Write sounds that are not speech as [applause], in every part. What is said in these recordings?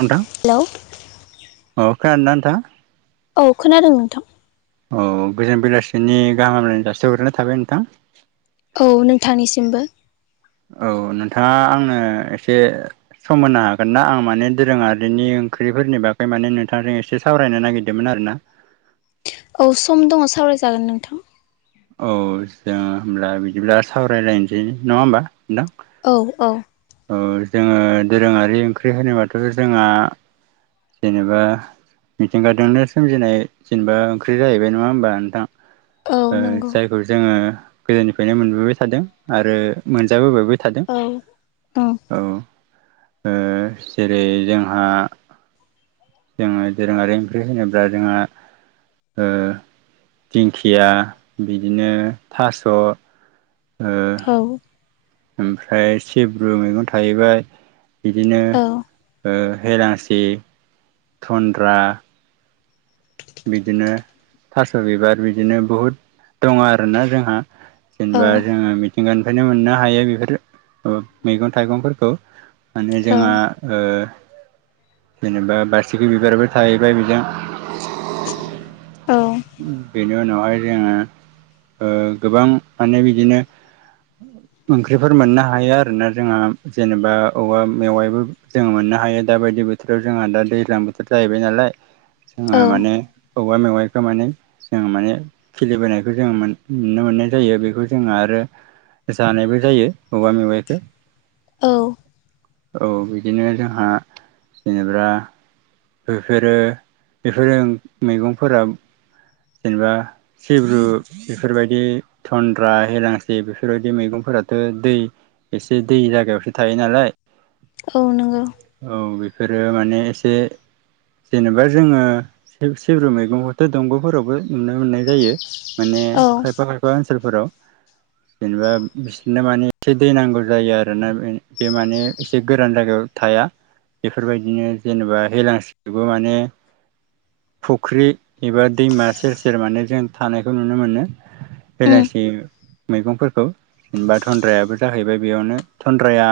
नोंथां हेल' अ खोनादोना नोंथां । औ खोनादों नोंथां औ गोजोन बेलासिनि गाहामलायनो जासि हरग्रोनाय थाबाय नोंथां औ नोंथांनिसिमबो औ नोंथाङा आंनो एसे सम होनो हागोन ना आं माने दोरोङारिनि ओंख्रिफोरनि बागै माने नोंथजों एसे सावरायनो नागिरदोंमोन आरोना । औ सम दङ सावरायजागोन नोंथां । औ जों होनोमब्ला बिदिब्ला सावरायलायनोसै नङा होमबा औ औ औ जोङो दोरोङारि ओंख्रि होनोबाथ' जोंहा जेनेबा मिथिंगाजोंनो सोमजिनाय जेनेबा ओंख्रि जाहैबाय नङा होमबा नोंथां औ नंगौ जायखौ जोङो गोदोनिफ्रायनो मोनबोबाय थादों आरो मोनजाबोबायबो थादों औ ओम औ ओ जेरै जोंहा जोङो दोरोङारि ओंख्रि होनोब्ला जोंहा ओ दिंखिया बिदिनो थास' औ ओमफ्राय सिब्रु मैगं थाहैबाय बिदिनो औ ओ हेलाांसि थनन्द्रा बिदिनो थास' बिबार बिदिनो बहुद दङ आरोना जोंहा। औ जेनेबा जोङो मिथिंगानिफ्रायनो मोननो हायो बेफोर मैगं थाइगंफोरखौ माने जोंहा ओ जेनेबा बारसिखि बिबाराबो थाहैबाय बिजों औ बेनि उनावहाय जोङो ओ गोबां माने बिदिनो [inaudible] ओंख्रिफोर मोननो हायो आरोना जोंहा जेनेबा औवा मेवायबो जोङो मोननो हायो दा बायदिआव । बोथोराव जोंहा दा दैज्लां बोथोर जाहैबाय नालाय जोंहा औ माने औवा मेवाआइ खो माने जों माने खिलिबोनायखौ जों नुनो मोननाय जायो बेखौ जोङो आरो। जानायबो जायो औवा मेवाइखौ। औ औ बिदिनो जोंहा जेनेबा बेफोरो बेफोरो मैगंफोरा जेनेबा सिब्रु बेफोरबायदि थन्द्रा हेलांसि बेफोरबायदि मैगं फोरथ' दै एसे दै जायागायावसो थायो नालाय औ नंगौ। औ बेफोरो माने एसे जेनेबा जोङो सिब्रु मैगंखौथ' दंग फोरावबो नुनो मोननाय जायो माने औ खायफा खायफा ओनसोलफोराव जेनेबा बिसोरनो माने एसे दै नांगौ जायो आरोना बे माने एसे गोरान जायगायाव थाया बेफोरबायदिनो जेनेबा हेलांसिखोबो माने फुख्रि एबा दैमा सेर सेर माने जों थानायखौ नुनो मोनो। ओम बेलासि मैगंफोरखौ। जेनेबा थन्द्रायाबो जाहैबाय बेयावनो थन्द्राया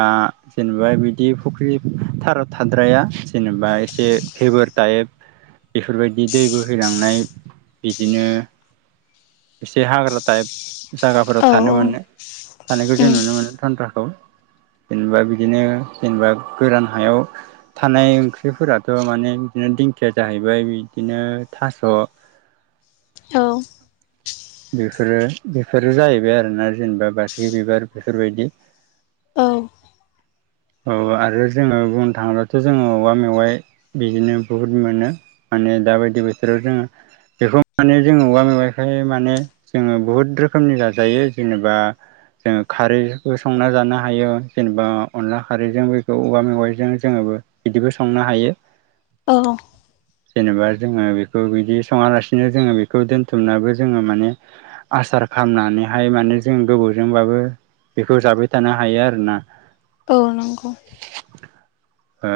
जेनेबा बिदि फुख्रि थार थाद्राया जेनेबा एसे फेबार टाइप बेफोरबायदि दै बोहैलांनाय बिदिनो एसे हाग्रा टाइप जायगाफोराव औ थानो ओम मोनो थानायखौ जों नुनो मोनो थन्द्राखौ। जेनेबा बिदिनो जेनेबा गोरान हायाव थानाय ओंख्रिफोराथ' माने बिदिनो दिंखिया जाहैबाय बिदिनो थास'। औ बेफोरो बेफोरो जाहैबाय आरोना जेनेबा बासिगि बिबार बेफोरबायदि [inaudible] औ [inaudible] औ आरो जोङो बुंनो थाङोब्लाथ' जोङो औवा मेवाइ बिदिनो बुहुद मोनो माने। दा बायदि बोथोराव जोङो बेखौ माने जोङो औवा मेवाइखाय माने जोङो बुहुद रोखोमनि जाजायो जेनेबा जोङो खारैबो संना जानो हायो जेनेबा अनला खारैजों बेखौ औवा मेवाइजों जोङो बिदिबो संनो हायो। औ जेनेबा जोङो बेखौ बिदि सङालासिनो जोङो बेखौ दोन्थुमनानैबो जोङो माने आसार खालामनानैहाय माने जों गोबाव जोंबाबो बेखौ जाबाय थानो हायो आरोना। औ नंगौ। ओ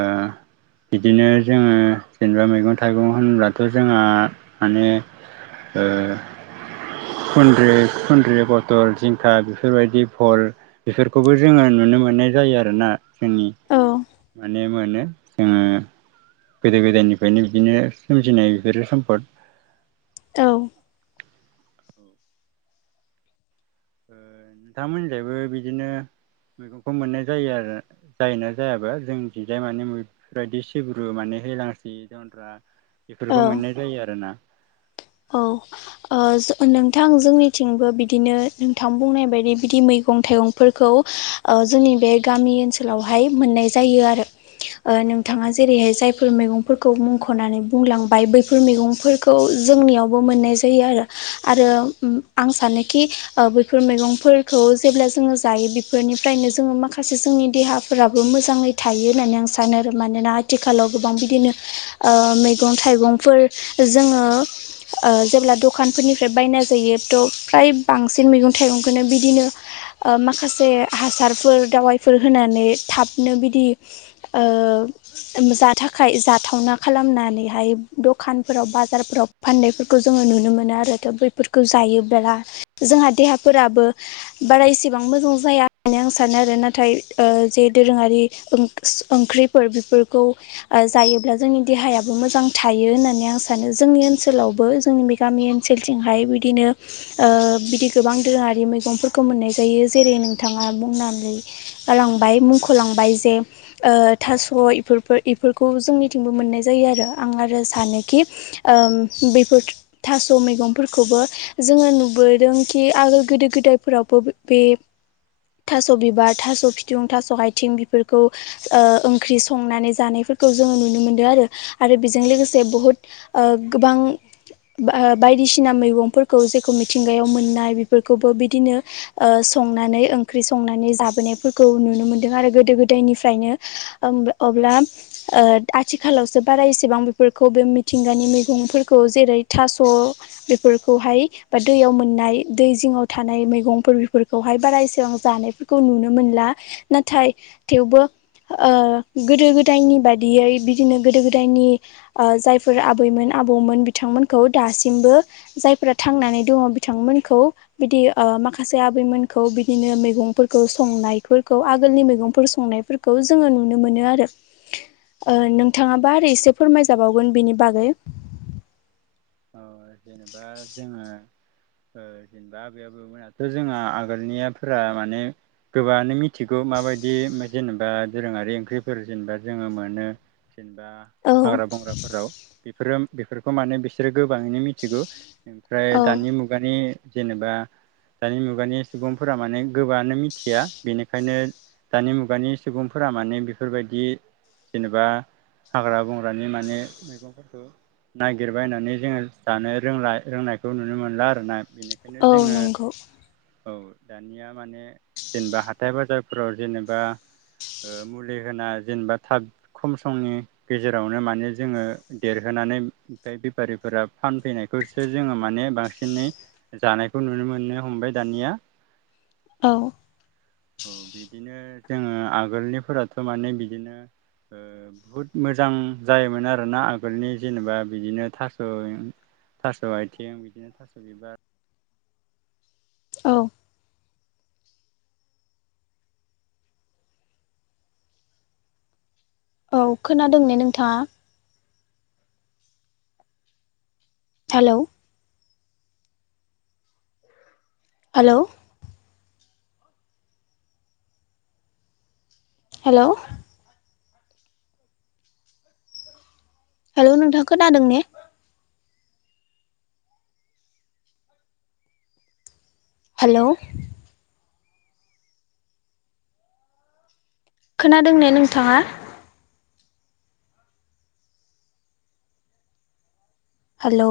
बिदिनो जोङो जेनेबा मैगं थाइगं होनब्लाथ' जोंहा माने ओ खुन्द्रि खुन्द्रि फथल जिंखा बेफोरबायदि भल बेफोरखौबो जोङो नुनो मोननाय जायो आरोना जोंनि औ माने मोनो जोङो। गोदो गोदायनिफ्रायनो बिदिनो सोमजिनाय बेफोरो सम्पद औ ओ नोंथांमोननिजायबो बिदिनो मैगंखौ मोननाय जायो आरो जायोना जायाबा जों थिंजाय मानेफोरबायदि सिब्रु माने हेलांसि जन्द्रा औ बेफोरखौ मोननाय जायो आरोना। औ ओ नोंथां जोंनिथिंबो बिदिनो नोंथां बुंनाय बायदि बिदि मै मैगं थाइगंफोरखौ ओ जोंनि बे गामि ओनसोलावहाय मोननाय जायो आरो। ओ औ नोंथाङा जेरैहाय जायफोर मैगंफोरखौ मुंख'नानै बुंलांबाय बैफोर मैगंफोरखौ जोंनियावबो मोननाय जायो आरो, आरो आं सानोखि ओ बेैफोर मैगंफोरखौ जेब्ला जोङो जायो बेफोरनिफ्रायनो जोङो माखासे जोंनि देहाफोराबो मोजाङै थायो होननानै आं सानो आरो मानोना आथिखालाव गोबां बिदिनो ओ मैगं थाइगंफोर जोङो ओ जेब्ला दखानफोरनिफ्राय बायना जायो थ' फ्राय बांसिन मैगं थाइगंखौनो बिदिनो ओ माखासे हासारफोर दावाइफोर होनानै थाबनो बिदि ओ जा थाखाय जाथावना खालामनानैहाय दखानफोराव बाजारफोराव फान्नायफोरखौ जोङो नुनो मोनो आरो। दा बैफोरखौ जायोबोला जोंहा देहाफोराबो बारा एसेबां मोजां जाया होननानै आं सानो आरो नाथाय ओ जे दोरोङारि ओं ख्रिफोर बेफोरखौ ओ जायोब्ला जोंनि देहायाबो मोजां थायो होननानै आं सानो। जोंनि ओनसोल आवबो जोंनि गामि ओनसोलथिंहाय बिदिनो बिदि गोबां दोरोङारि मैगंफोरखौ मोननाय जायो जेरै नोंथाङा बुंनानै गालांबाय मुंख'लांबाय जे ओ थास' इफोर इफोरखौ जोंनिथिंबो मोननाय जायो आरो आं आरो सानोखि ओम बेफोर थास' मैगंफोरखौबो जोङो नुबोदों खि आगोल गोदो गोदायफोराव [unintelligible] बे थास' बिबार, थास' फिथुं, थास' आयथिं बेफोरखौ ओ ओंख्रि संनानै जानाय फोरखौ जोङो नुनो मोनदों आरो आरो बेजों लोगोसे बहुत ओ गोबां बायदिसिना मैगंफोरखौ जेखौ मिथिंगायाव मोननाय बेफोरखौबो बिदिनो ओ संनानै ओंख्रि संनानै जाबोनायफोरखौ नुनो मोनदों आरो गोदो गोदायनिफ्रायनो ओम औ अब्ला ओ आथिखालावसो बारा इसेबां बेफोरखौ बे मिथिंगानि मैगंफोरखौ जेरै थास' बेफोरखौहाय बा दैयाव मोननाय दै जिङाव थानाय मैगंफोर बेफोरखौहाय बारा एसेबां जानायफोरखौ नुनो मोनला नाथाय थेवबो ओ गोदो गोदायनि बादियै बिदिनो गोदो गोदायनि ओ जायफोर आबैमोन आबौमोन बिथांमोनखौ दासिमबो जायफोरा थांनानै दङ बिथांमोनखौ बिदि ओ माखासे आबैमोनखौ बिदिनो मैगंफोरखौ संनायफोरखौ आगोलनि मैगंफोर संनायफोरखौ जों जोङो नुनो मोनो आरो ओ औ नोंथाङाबा आरो एसे फोरमायजाबावगोन बेनि बागै। औ जेनेबा जोङो ओ जेनेबा आबै आबौमोनाथ' जोंहा आगोलनियाफोरा माने गोबाङानो मिथिगौ माबा दि जेनेबा दोरोङारि ओंख्रिफोर जेनेबा जोङो मोनो जेनेबा औ हाग्रा बंग्राफोराव बेफोरो बेफोरखौ माने बिसोरो गोबाङैनो मिथिगौ। ओमफ्राय औ दानि मुगानि जेनेबा दानि मुगानि सुबुंफोरा माने गोबाङानो मिथिया बेनिखायनो दानि मुगानि सुबुंफोरा माने बेफोरबायदि जेनेबा हाग्रा बंग्रानि माने मैगंफोरखौ नागिर बायनानै जोङो जानो रोंला रोंनायखौ नुनो मोनला आरोना बेनिखायनो औ जोङो नंगौ औ दानिया माने जेनेबा हाथाय बाजारफोराव जेनेबा ओ मुलि होना जेनेबा थाब खम समनि गेजेरावनो माने जोङो देरहो नानै फ्राय बेफारिफोरा फानफैनायखौसो जोङो माने बांसिनै जानायखौ नुनो मोननो हमबाय दा निया। औ। औ बिदिनो जोङो आगोलनिफोराथ' माने बिदिनो बहुद मोजां जायोमोन आरोना आगोलनि जेनेबा बिदिनो थास' थास' आथिं बिदिनो थास' बिबार औ। औ खोनादों ने नोंथाङा? हेलौ? हेलौ? हेल'। हेलौ नोंथां खोनादों ने? हेलौ। खोनादों ने नोंथाङा? हेलौ।